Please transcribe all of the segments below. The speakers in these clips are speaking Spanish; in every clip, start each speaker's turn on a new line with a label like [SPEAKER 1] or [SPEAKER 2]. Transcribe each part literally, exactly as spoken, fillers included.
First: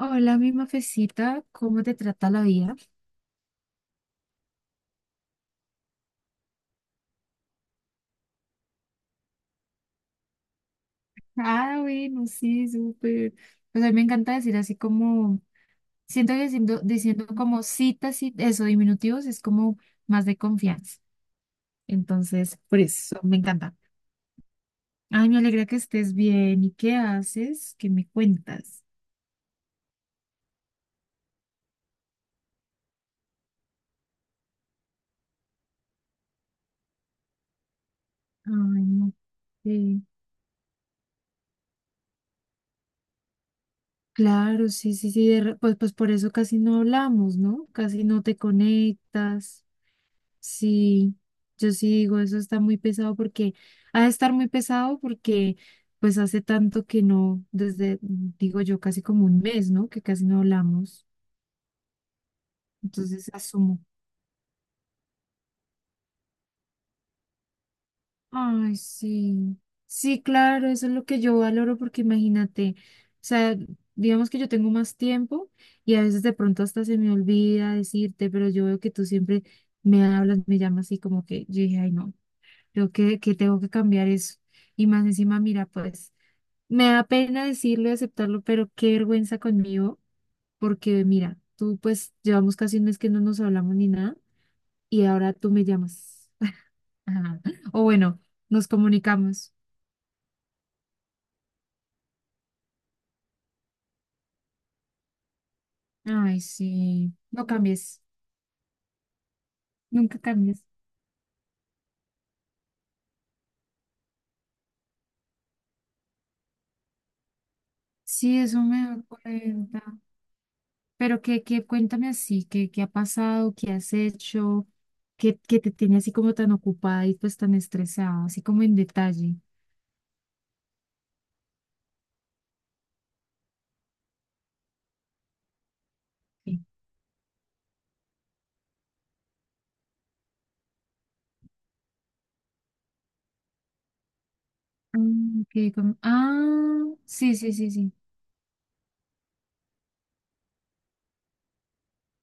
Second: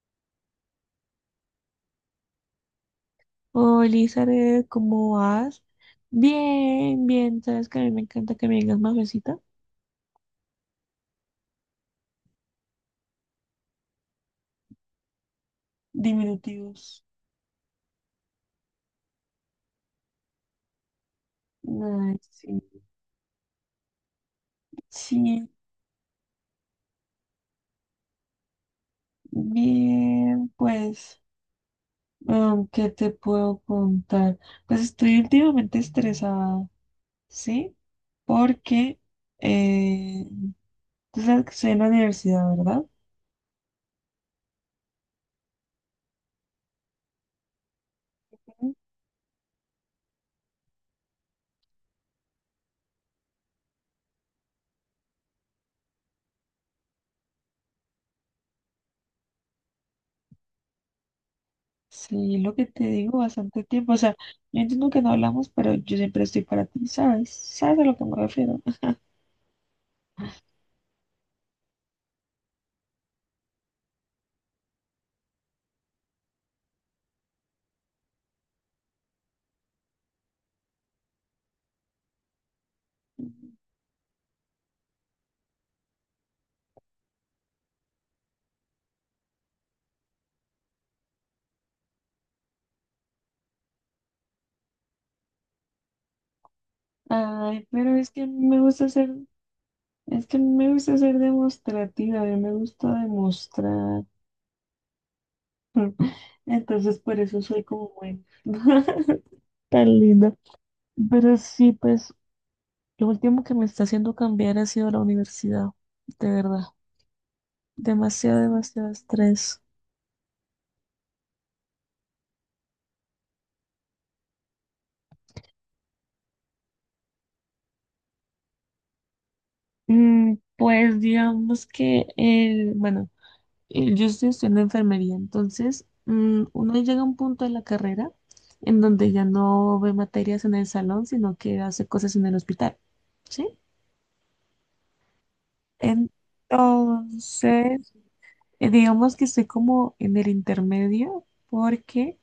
[SPEAKER 1] Hola, mi mafecita, ¿cómo te trata la vida?
[SPEAKER 2] Hola, Elizabeth, ¿cómo vas? Bien, bien, sabes que a mí me encanta que me digas mafecita.
[SPEAKER 1] Ah, bueno, sí, súper. Pues a mí me encanta decir así como, siento que diciendo,
[SPEAKER 2] Diminutivos.
[SPEAKER 1] diciendo como citas y eso, diminutivos, es como más de confianza.
[SPEAKER 2] Ay,
[SPEAKER 1] Entonces,
[SPEAKER 2] sí.
[SPEAKER 1] por eso, me encanta. Ay, me
[SPEAKER 2] Sí,
[SPEAKER 1] alegra que estés bien. ¿Y qué haces? ¿Qué me cuentas?
[SPEAKER 2] bien, pues, um, ¿qué te puedo contar? Pues estoy últimamente estresada, ¿sí?
[SPEAKER 1] Ay,
[SPEAKER 2] Porque
[SPEAKER 1] no. Sí.
[SPEAKER 2] eh, tú sabes que estoy en la universidad, ¿verdad?
[SPEAKER 1] Claro, sí, sí, sí. de re- Pues, pues por eso casi no hablamos, ¿no? Casi no te
[SPEAKER 2] Ujú.
[SPEAKER 1] conectas. Sí, yo sí digo, eso está muy pesado porque ha de estar muy pesado porque pues hace tanto que no, desde, digo yo, casi como un mes, ¿no? Que casi no hablamos.
[SPEAKER 2] Sí, lo que te digo
[SPEAKER 1] Entonces
[SPEAKER 2] bastante
[SPEAKER 1] asumo.
[SPEAKER 2] tiempo. O sea, yo entiendo que no hablamos, pero yo siempre estoy para ti, ¿sabes? ¿Sabes a lo que me refiero?
[SPEAKER 1] Ay, sí. Sí, claro, eso es lo que yo valoro porque imagínate, o sea, digamos que yo tengo más tiempo y a veces de pronto hasta se me olvida decirte, pero yo veo que tú siempre me hablas, me llamas y como que yo dije, ay, no, creo que, que tengo que cambiar eso. Y más encima, mira, pues me da pena decirlo y aceptarlo, pero qué vergüenza conmigo, porque mira, tú pues llevamos casi un mes que no nos hablamos ni nada y ahora tú me llamas. Ajá.
[SPEAKER 2] Ay,
[SPEAKER 1] O
[SPEAKER 2] pero es
[SPEAKER 1] bueno,
[SPEAKER 2] que me
[SPEAKER 1] nos
[SPEAKER 2] gusta ser,
[SPEAKER 1] comunicamos.
[SPEAKER 2] es que me gusta ser demostrativa, a mí me gusta demostrar.
[SPEAKER 1] Ay,
[SPEAKER 2] Entonces,
[SPEAKER 1] sí,
[SPEAKER 2] por eso
[SPEAKER 1] no
[SPEAKER 2] soy como
[SPEAKER 1] cambies,
[SPEAKER 2] buena. Tan
[SPEAKER 1] nunca
[SPEAKER 2] linda.
[SPEAKER 1] cambies.
[SPEAKER 2] Pero sí, pues, lo último que me está haciendo cambiar ha sido la universidad, de verdad.
[SPEAKER 1] Sí,
[SPEAKER 2] Demasiado,
[SPEAKER 1] eso me
[SPEAKER 2] demasiado
[SPEAKER 1] da
[SPEAKER 2] estrés.
[SPEAKER 1] cuenta. Pero que, que cuéntame así, que, qué ha pasado, qué has hecho, que, que te tenía así como tan ocupada y pues tan estresada, así como en detalle.
[SPEAKER 2] Mm, pues digamos que el, bueno. Eh, yo estoy estudiando enfermería, entonces mm,
[SPEAKER 1] Sí.
[SPEAKER 2] uno llega a un punto de la carrera en donde ya no ve materias en el salón, sino que hace cosas en el hospital, ¿sí?
[SPEAKER 1] Ah, ok, como- ah, sí, sí, sí,
[SPEAKER 2] Entonces,
[SPEAKER 1] sí.
[SPEAKER 2] eh, digamos que estoy como en el intermedio porque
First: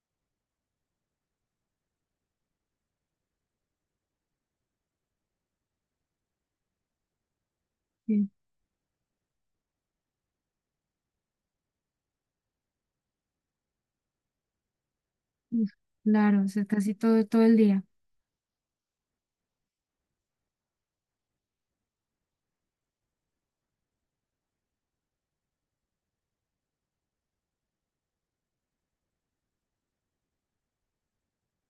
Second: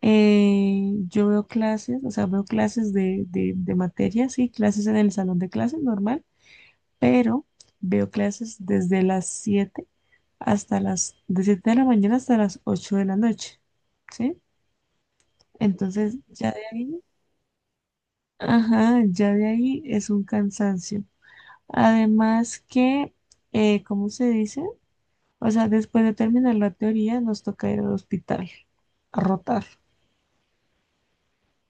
[SPEAKER 2] eh, yo veo clases, o sea, veo clases de, de, de materias, sí, clases en el salón de clases normal, pero veo clases desde las siete hasta las, de siete de la mañana hasta las ocho de la noche, ¿sí?
[SPEAKER 1] Uf,
[SPEAKER 2] Entonces,
[SPEAKER 1] claro, o
[SPEAKER 2] ya de
[SPEAKER 1] sea, casi
[SPEAKER 2] ahí,
[SPEAKER 1] todo, todo el día.
[SPEAKER 2] ajá, ya de ahí es un cansancio. Además que, eh, ¿cómo se dice? O sea, después de terminar la teoría, nos toca ir al hospital a rotar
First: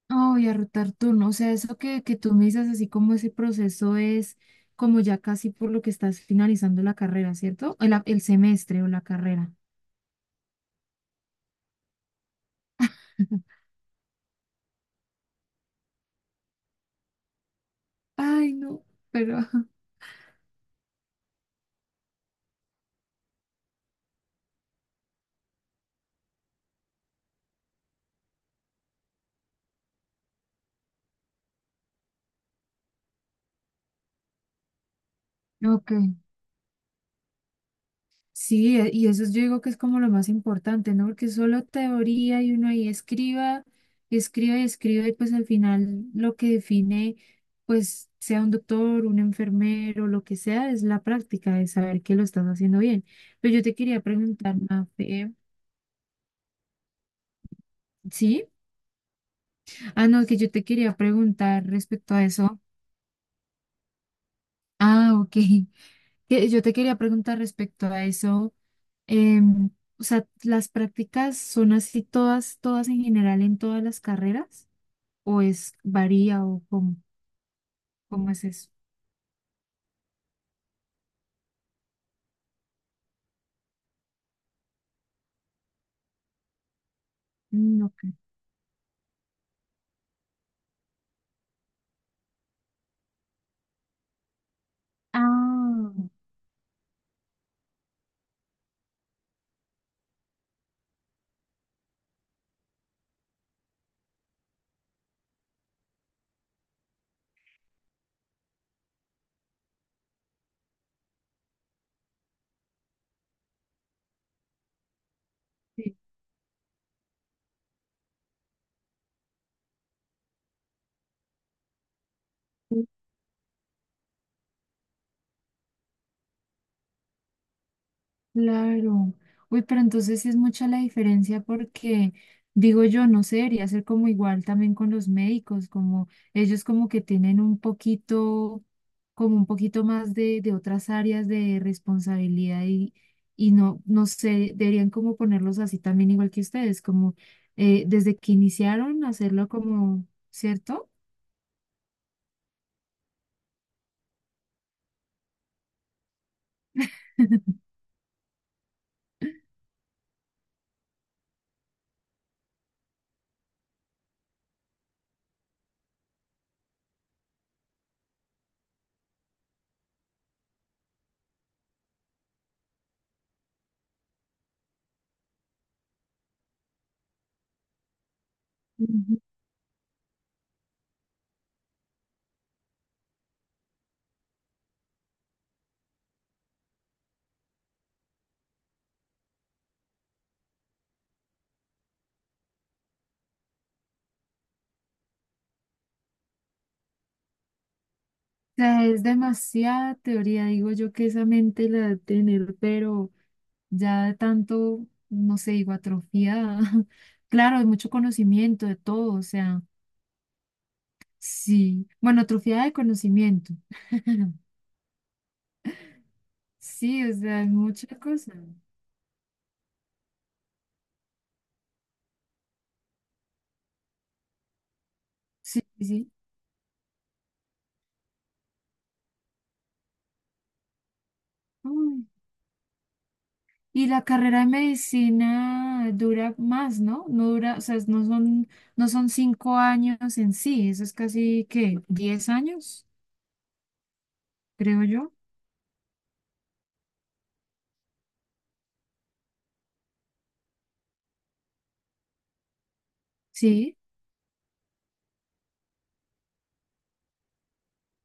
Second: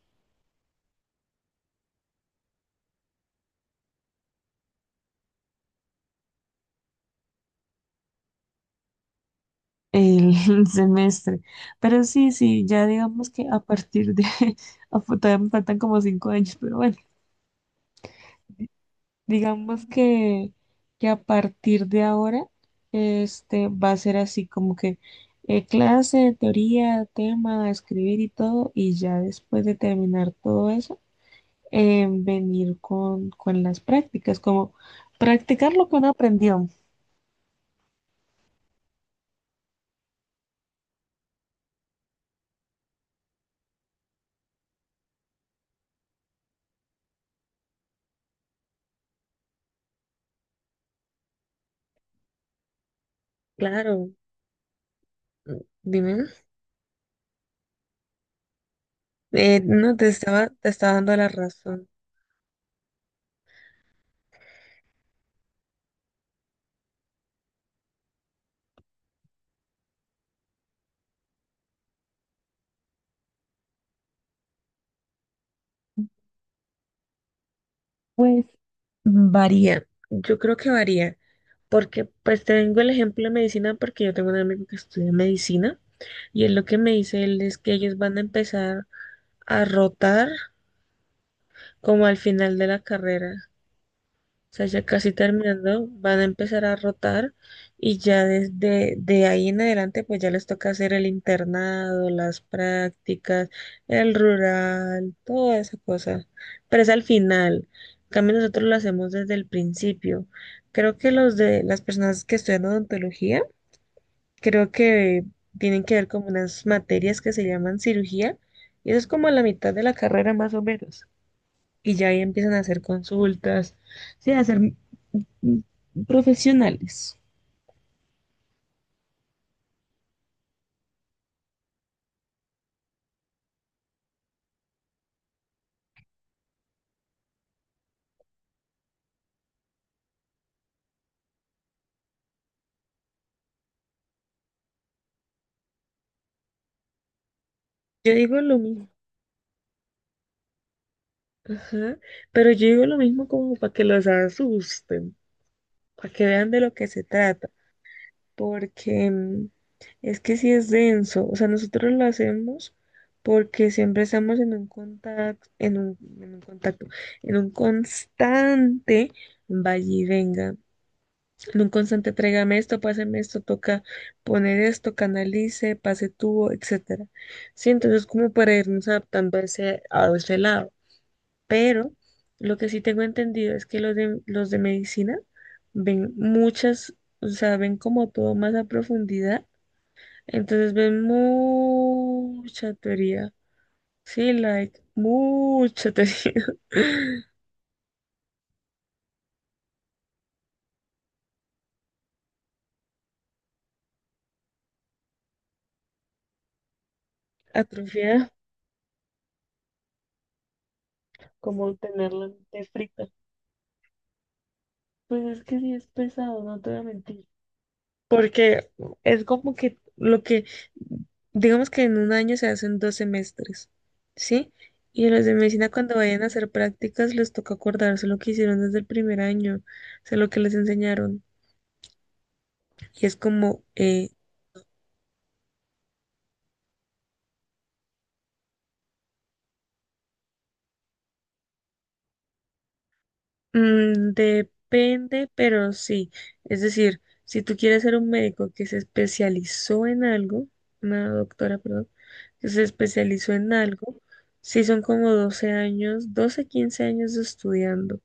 [SPEAKER 1] Oh, y a rotar turno. O sea, eso que, que tú me dices, así como ese proceso es como ya casi por lo que estás finalizando la carrera, ¿cierto? El, el semestre o la carrera.
[SPEAKER 2] el semestre. Pero sí, sí, ya digamos que a partir de, a- todavía me faltan como cinco años, pero bueno.
[SPEAKER 1] Ay, no, pero...
[SPEAKER 2] Digamos que, que a partir de ahora este, va a ser así como que eh, clase, teoría, tema, escribir y todo, y ya después de terminar todo eso, eh, venir con, con las prácticas, como practicar lo
[SPEAKER 1] Ok.
[SPEAKER 2] que uno aprendió.
[SPEAKER 1] Sí, e- y eso yo digo que es como lo más importante, ¿no? Porque solo teoría y uno ahí escriba, escriba y escriba y pues al final lo que define, pues sea un doctor, un enfermero, lo que sea, es la práctica de saber que lo estás haciendo bien. Pero yo te quería
[SPEAKER 2] Claro,
[SPEAKER 1] preguntar, Mafe,
[SPEAKER 2] mm, dime.
[SPEAKER 1] ¿sí?
[SPEAKER 2] Eh, no, te
[SPEAKER 1] Ah, no, que
[SPEAKER 2] estaba,
[SPEAKER 1] yo te
[SPEAKER 2] te estaba
[SPEAKER 1] quería
[SPEAKER 2] dando la
[SPEAKER 1] preguntar
[SPEAKER 2] razón.
[SPEAKER 1] respecto a eso. Ah, ok. Que yo te quería preguntar respecto a eso. Em, o sea, ¿las prácticas son así todas, todas en general en todas las carreras? ¿O es varía o cómo, cómo es
[SPEAKER 2] Pues
[SPEAKER 1] eso?
[SPEAKER 2] varía, yo creo que varía, porque pues te vengo el ejemplo de medicina porque yo tengo un amigo que estudia medicina. Y es lo que me dice él, es que
[SPEAKER 1] Mm,
[SPEAKER 2] ellos
[SPEAKER 1] ok.
[SPEAKER 2] van a empezar a rotar como al final de la carrera. O sea, ya casi terminando,
[SPEAKER 1] Ah,
[SPEAKER 2] van a empezar a rotar y ya desde de ahí en adelante, pues ya les toca hacer el internado, las prácticas, el rural, toda esa cosa. Pero es al final. En cambio, nosotros lo hacemos desde el principio. Creo que los de las personas que estudian odontología creo que tienen que
[SPEAKER 1] sí.
[SPEAKER 2] ver como unas materias que se llaman cirugía, y eso es como a la mitad de la carrera más o menos. Y ya ahí empiezan a hacer consultas, sí, a ser mm, profesionales.
[SPEAKER 1] Claro. Uy, pero entonces sí es mucha la diferencia porque, digo yo, no sé, debería ser como igual también con los médicos, como ellos como que tienen un poquito, como un poquito más de, de, otras áreas de responsabilidad y, y no, no sé, deberían como ponerlos así también igual que ustedes, como eh,
[SPEAKER 2] Yo
[SPEAKER 1] desde que
[SPEAKER 2] digo lo mismo,
[SPEAKER 1] iniciaron hacerlo como, ¿cierto?
[SPEAKER 2] ajá, pero yo digo lo mismo como para que los asusten, para que vean de lo que se trata. Porque mm, es que sí es denso, o sea, nosotros lo hacemos porque siempre estamos en un contacto, en un, en un contacto, en un constante vaya y venga, en un constante tráigame esto, páseme esto, toca poner esto, canalice, pase tubo, etcétera. Sí, entonces como para irnos
[SPEAKER 1] Ujú.
[SPEAKER 2] adaptando a ese, a ese lado, pero lo que sí tengo entendido es que los de, los de medicina ven muchas, o sea, ven como todo más a profundidad, entonces ven mucha teoría. Sí, like, mucha teoría.
[SPEAKER 1] O sea, es demasiada teoría, digo yo que esa mente la debe tener, pero... ya de tanto, no sé, digo, atrofiada. Claro, de mucho
[SPEAKER 2] Atrofiada,
[SPEAKER 1] conocimiento, de todo, o sea,
[SPEAKER 2] como
[SPEAKER 1] sí. Bueno,
[SPEAKER 2] tenerla de
[SPEAKER 1] atrofiada de
[SPEAKER 2] frita.
[SPEAKER 1] conocimiento.
[SPEAKER 2] Pues es que sí es pesado, no te voy a
[SPEAKER 1] Sí, o
[SPEAKER 2] mentir.
[SPEAKER 1] sea, es mucha cosa.
[SPEAKER 2] Porque es como que lo que, digamos que en un año se hacen dos semestres, ¿sí? Y los de
[SPEAKER 1] Sí,
[SPEAKER 2] medicina cuando
[SPEAKER 1] sí.
[SPEAKER 2] vayan a hacer prácticas les toca acordarse lo que hicieron desde el primer año, o sea, lo que les enseñaron.
[SPEAKER 1] Uy.
[SPEAKER 2] Y es como,
[SPEAKER 1] Y la
[SPEAKER 2] eh,
[SPEAKER 1] carrera de medicina dura más, ¿no? No dura, o sea, no son, no son, cinco años en sí, eso es casi, ¿qué? ¿Diez años?
[SPEAKER 2] mm,
[SPEAKER 1] Creo yo.
[SPEAKER 2] depende, pero sí. Es decir, si tú quieres ser un médico que se especializó en algo, una doctora, perdón, que se especializó en
[SPEAKER 1] Sí.
[SPEAKER 2] algo, sí son como doce años, doce quince años estudiando,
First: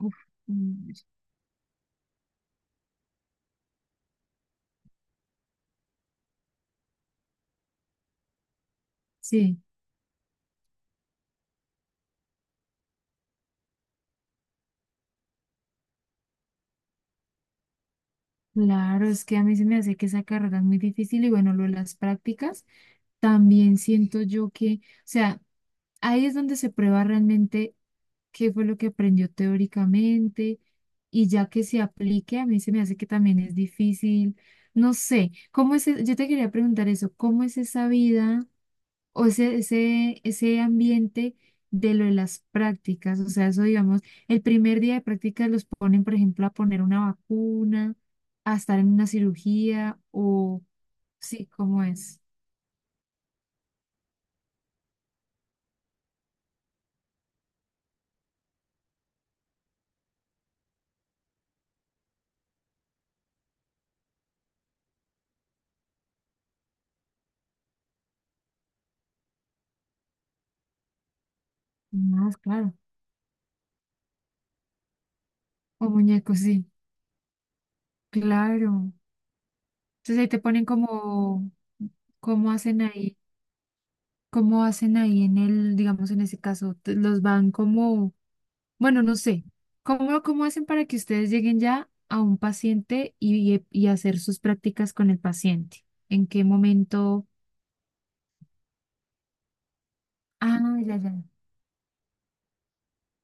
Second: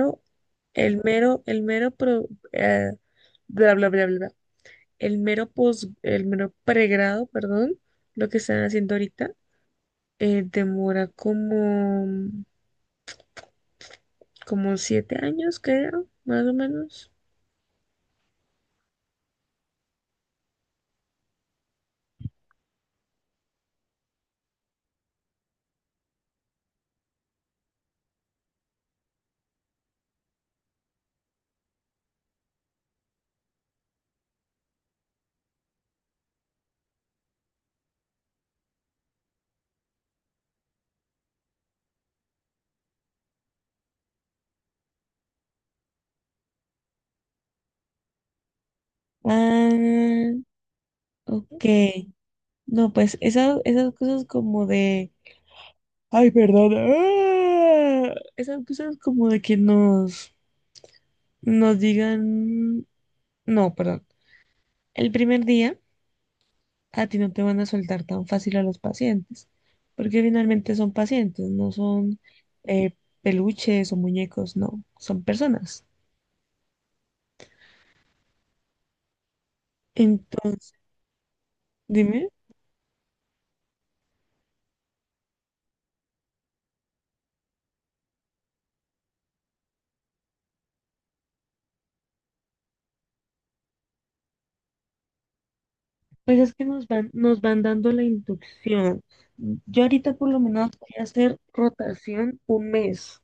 [SPEAKER 1] Uf, mm,
[SPEAKER 2] el mero, el mero, pro- eh, bla, bla, bla, bla, bla, el mero pos, el mero pregrado, perdón, lo que están haciendo ahorita,
[SPEAKER 1] sí.
[SPEAKER 2] eh, demora como, como siete años, creo, más o menos.
[SPEAKER 1] Claro, es que a mí se me hace que esa carrera es muy difícil y bueno, lo de las prácticas, también siento yo que, o sea, ahí es donde se prueba realmente qué fue lo que aprendió teóricamente y ya que se aplique, a mí se me hace que también es difícil, no sé, ¿cómo es? E- yo te quería preguntar eso, ¿cómo es esa vida? ¿O ese, ese, ese ambiente de lo de las prácticas? O sea, eso digamos, el primer día de prácticas los ponen, por ejemplo, a poner una vacuna, a estar en una cirugía,
[SPEAKER 2] Ah,
[SPEAKER 1] o sí,
[SPEAKER 2] ok.
[SPEAKER 1] ¿cómo es?
[SPEAKER 2] No, pues esas, esas cosas como de... Ay, perdón. ah, Esas cosas como de que nos, nos digan... No, perdón. El primer día a ti no te van a soltar tan fácil a los pacientes, porque finalmente son pacientes, no son
[SPEAKER 1] No, claro,
[SPEAKER 2] eh, peluches o muñecos, no, son personas.
[SPEAKER 1] o muñecos, sí, claro. Entonces ahí te ponen
[SPEAKER 2] Entonces,
[SPEAKER 1] como,
[SPEAKER 2] dime.
[SPEAKER 1] cómo hacen ahí, cómo hacen ahí en el, digamos, en ese caso, te- los van como... Bueno, no sé. ¿Cómo, cómo hacen para que ustedes lleguen ya a un paciente y, y- y hacer sus prácticas con el paciente? ¿En
[SPEAKER 2] Pues
[SPEAKER 1] qué
[SPEAKER 2] es que nos van,
[SPEAKER 1] momento?
[SPEAKER 2] nos van dando la inducción. Yo ahorita por lo menos
[SPEAKER 1] Ah,
[SPEAKER 2] voy
[SPEAKER 1] ya,
[SPEAKER 2] a
[SPEAKER 1] ya.
[SPEAKER 2] hacer rotación un mes.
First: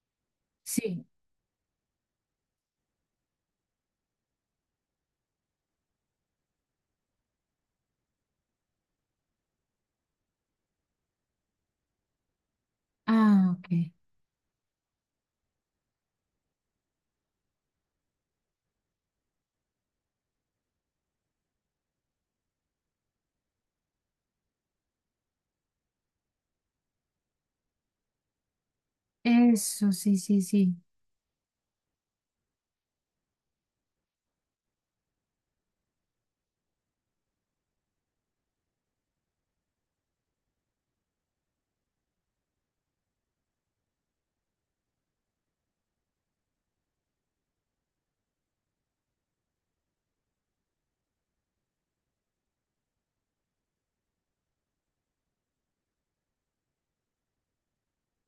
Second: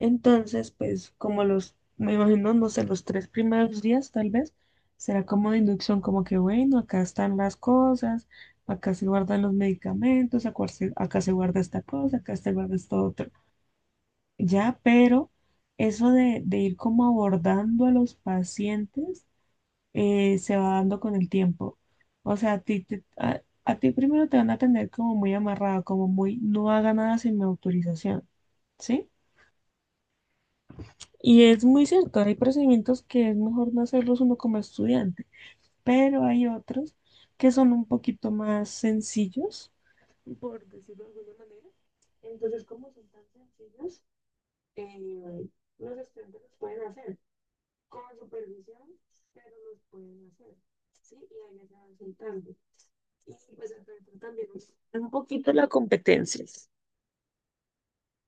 [SPEAKER 2] Entonces,
[SPEAKER 1] Sí.
[SPEAKER 2] pues como los, me imagino, no sé, los tres primeros días tal vez, será como de inducción, como que bueno, acá están las cosas, acá se guardan los medicamentos, acá se, acá se guarda esta cosa, acá se guarda esto otro.
[SPEAKER 1] Ah, ok.
[SPEAKER 2] Ya, pero eso de, de ir como abordando a los pacientes eh, se va dando con el tiempo. O sea, a ti, te- a, a ti primero te van a tener como muy amarrado, como muy, no haga nada sin mi autorización, ¿sí?
[SPEAKER 1] Eso, sí, sí, sí.
[SPEAKER 2] Y es muy cierto, hay procedimientos que es mejor no hacerlos uno como estudiante, pero hay otros que son un poquito más sencillos, por decirlo de alguna manera. Entonces, como son tan sencillos, eh, los estudiantes los pueden hacer con supervisión, pero los pueden hacer, ¿sí? Y ahí les van soltando. Y pues entonces también un poquito la competencia.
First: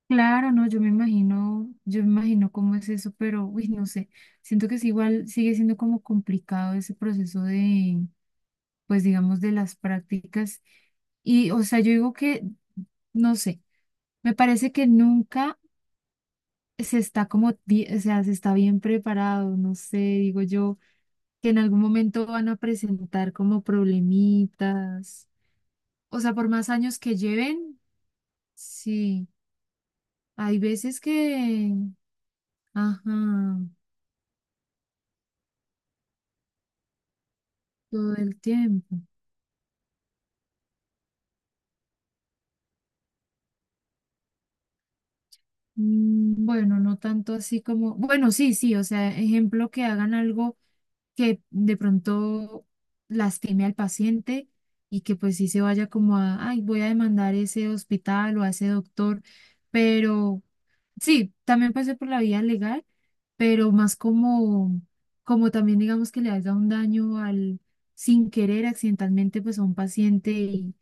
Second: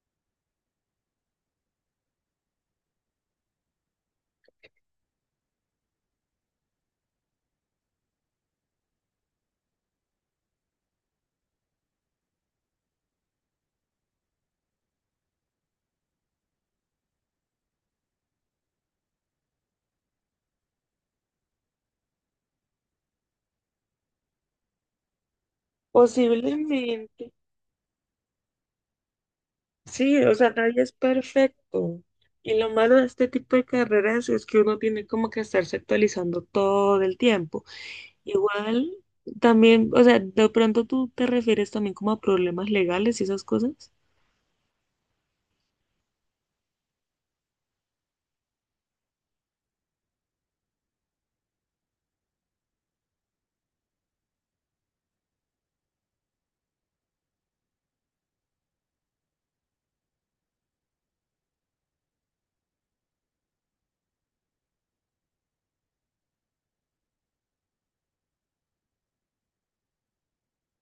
[SPEAKER 1] Claro, no, yo me imagino, yo me imagino cómo es eso, pero, uy, no sé. Siento que es igual, sigue siendo como complicado ese proceso de, pues, digamos, de las prácticas. Y, o sea, yo digo que, no sé, me parece que nunca se está como, bi- o sea, se está bien preparado, no sé, digo yo, que en algún momento van a presentar como problemitas. O sea, por más años que
[SPEAKER 2] Posiblemente,
[SPEAKER 1] lleven, sí,
[SPEAKER 2] sí, o sea,
[SPEAKER 1] hay
[SPEAKER 2] nadie es
[SPEAKER 1] veces que,
[SPEAKER 2] perfecto. Y lo malo de este tipo de
[SPEAKER 1] ajá,
[SPEAKER 2] carreras es que uno tiene como que estarse actualizando todo el tiempo.
[SPEAKER 1] todo el
[SPEAKER 2] Igual,
[SPEAKER 1] tiempo.
[SPEAKER 2] también, o sea, de pronto tú te refieres también como a problemas legales y esas cosas.
[SPEAKER 1] Mm, Bueno, no tanto así como, bueno, sí, sí, o sea, ejemplo que hagan algo que de pronto lastime al paciente y que pues sí se vaya como a, ay, voy a demandar ese hospital o a ese doctor, pero... Sí, también pasé por la vía legal, pero más como, como, también digamos que le haga un daño al, sin querer, accidentalmente, pues a un paciente y,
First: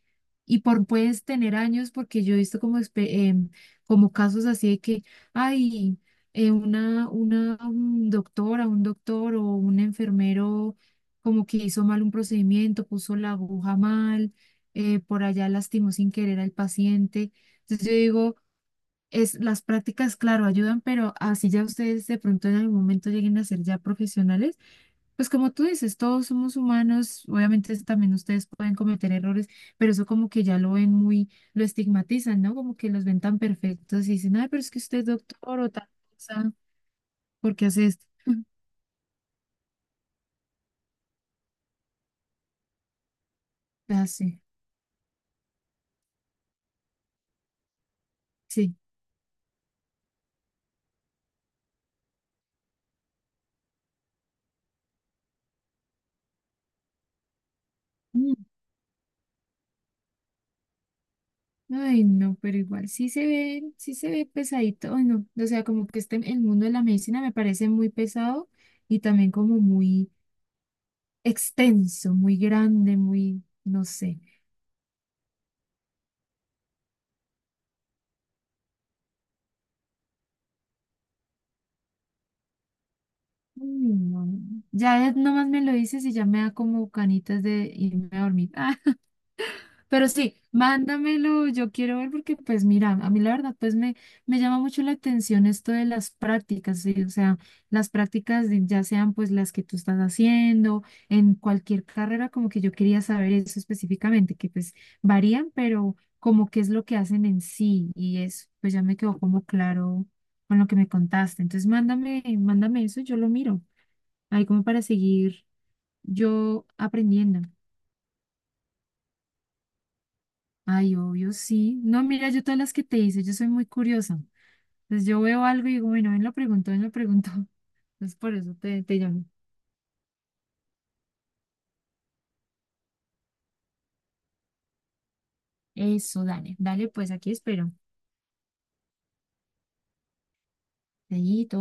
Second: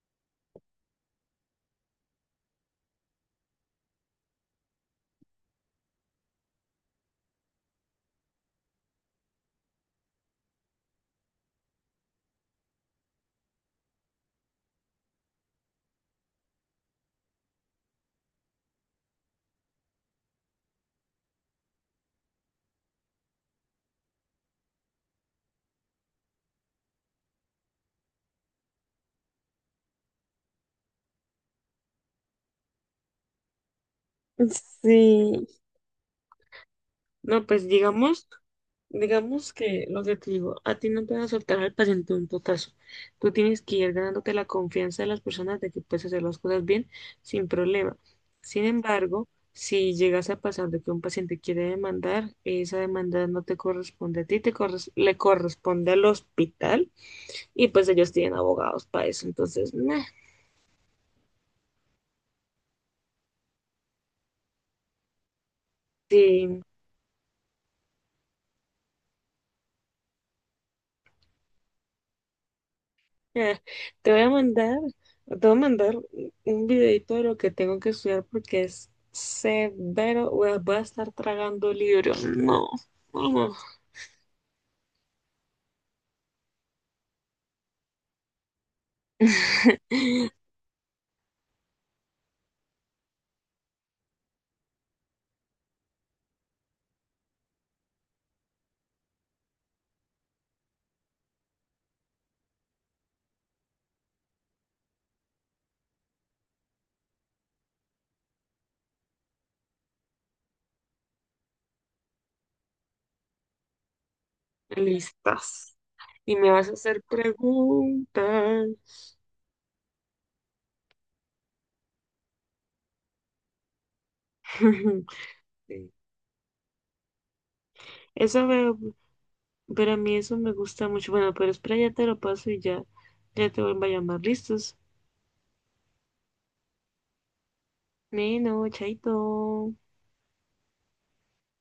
[SPEAKER 1] y por puedes tener años, porque yo he visto como, espe- em, como casos así de que, ay, eh, una, una un doctora, un doctor o un enfermero como que hizo mal un procedimiento, puso la aguja mal, eh, por allá lastimó sin querer al paciente. Entonces yo digo es, las prácticas, claro, ayudan, pero así ya ustedes de pronto en algún momento lleguen a ser ya profesionales, pues como tú dices, todos somos humanos, obviamente es- también ustedes pueden cometer errores, pero eso como que ya lo ven muy, lo estigmatizan, ¿no? Como que los ven tan perfectos y dicen, ay, pero es que usted es
[SPEAKER 2] Sí,
[SPEAKER 1] doctor o tal cosa,
[SPEAKER 2] no,
[SPEAKER 1] ¿por
[SPEAKER 2] pues
[SPEAKER 1] qué hace esto?
[SPEAKER 2] digamos, digamos que lo que te digo, a ti no te van a soltar al paciente un totazo. Tú tienes que ir ganándote
[SPEAKER 1] Hace,
[SPEAKER 2] la confianza de las personas de que puedes hacer las cosas bien sin problema. Sin
[SPEAKER 1] sí.
[SPEAKER 2] embargo, si llegas a pasar de que un paciente quiere demandar, esa demanda no te corresponde a ti, te corres- le corresponde al hospital y pues ellos
[SPEAKER 1] Sí.
[SPEAKER 2] tienen
[SPEAKER 1] Mm,
[SPEAKER 2] abogados para eso. Entonces, nah.
[SPEAKER 1] ay, no, pero igual sí se ve, sí se ve pesadito, ay, no, o sea, como que este, el mundo de la medicina me parece muy pesado y también como muy extenso, muy grande, muy,
[SPEAKER 2] Ah,
[SPEAKER 1] no
[SPEAKER 2] te
[SPEAKER 1] sé.
[SPEAKER 2] voy a mandar, te voy a mandar un videito de lo que tengo que estudiar porque es severo. Voy a voy a estar tragando libros. No, no, no.
[SPEAKER 1] Mm, no. Ya nomás me lo dices y ya me da como canitas de irme a dormir. Pero sí, mándamelo, yo quiero ver porque pues mira, a mí la verdad pues me, me, llama mucho la atención esto de las prácticas, ¿sí? O sea, las prácticas de- ya sean pues las que tú estás haciendo, en cualquier carrera, como que yo quería saber eso específicamente, que pues varían, pero como qué es lo que hacen en sí y eso, pues ya me quedó como claro con lo que me contaste. Entonces mándame, mándame eso, yo lo miro, ahí como para seguir
[SPEAKER 2] Listas. Y me
[SPEAKER 1] yo
[SPEAKER 2] vas a hacer
[SPEAKER 1] aprendiendo.
[SPEAKER 2] preguntas.
[SPEAKER 1] Ay, obvio, sí. No, mira, yo todas las que te hice, yo soy muy curiosa. Entonces yo veo algo y digo,
[SPEAKER 2] Sí.
[SPEAKER 1] bueno, ven, lo pregunto, ven, lo pregunto. Entonces por
[SPEAKER 2] Eso
[SPEAKER 1] eso
[SPEAKER 2] veo,
[SPEAKER 1] te, te llamo.
[SPEAKER 2] pero a mí eso me gusta mucho. Bueno, pero espera, ya te lo paso y ya, ya te vuelvo a llamar. ¿Listos?
[SPEAKER 1] Eso, dale, dale, pues aquí espero.
[SPEAKER 2] Bueno, chaito.
[SPEAKER 1] Dedito.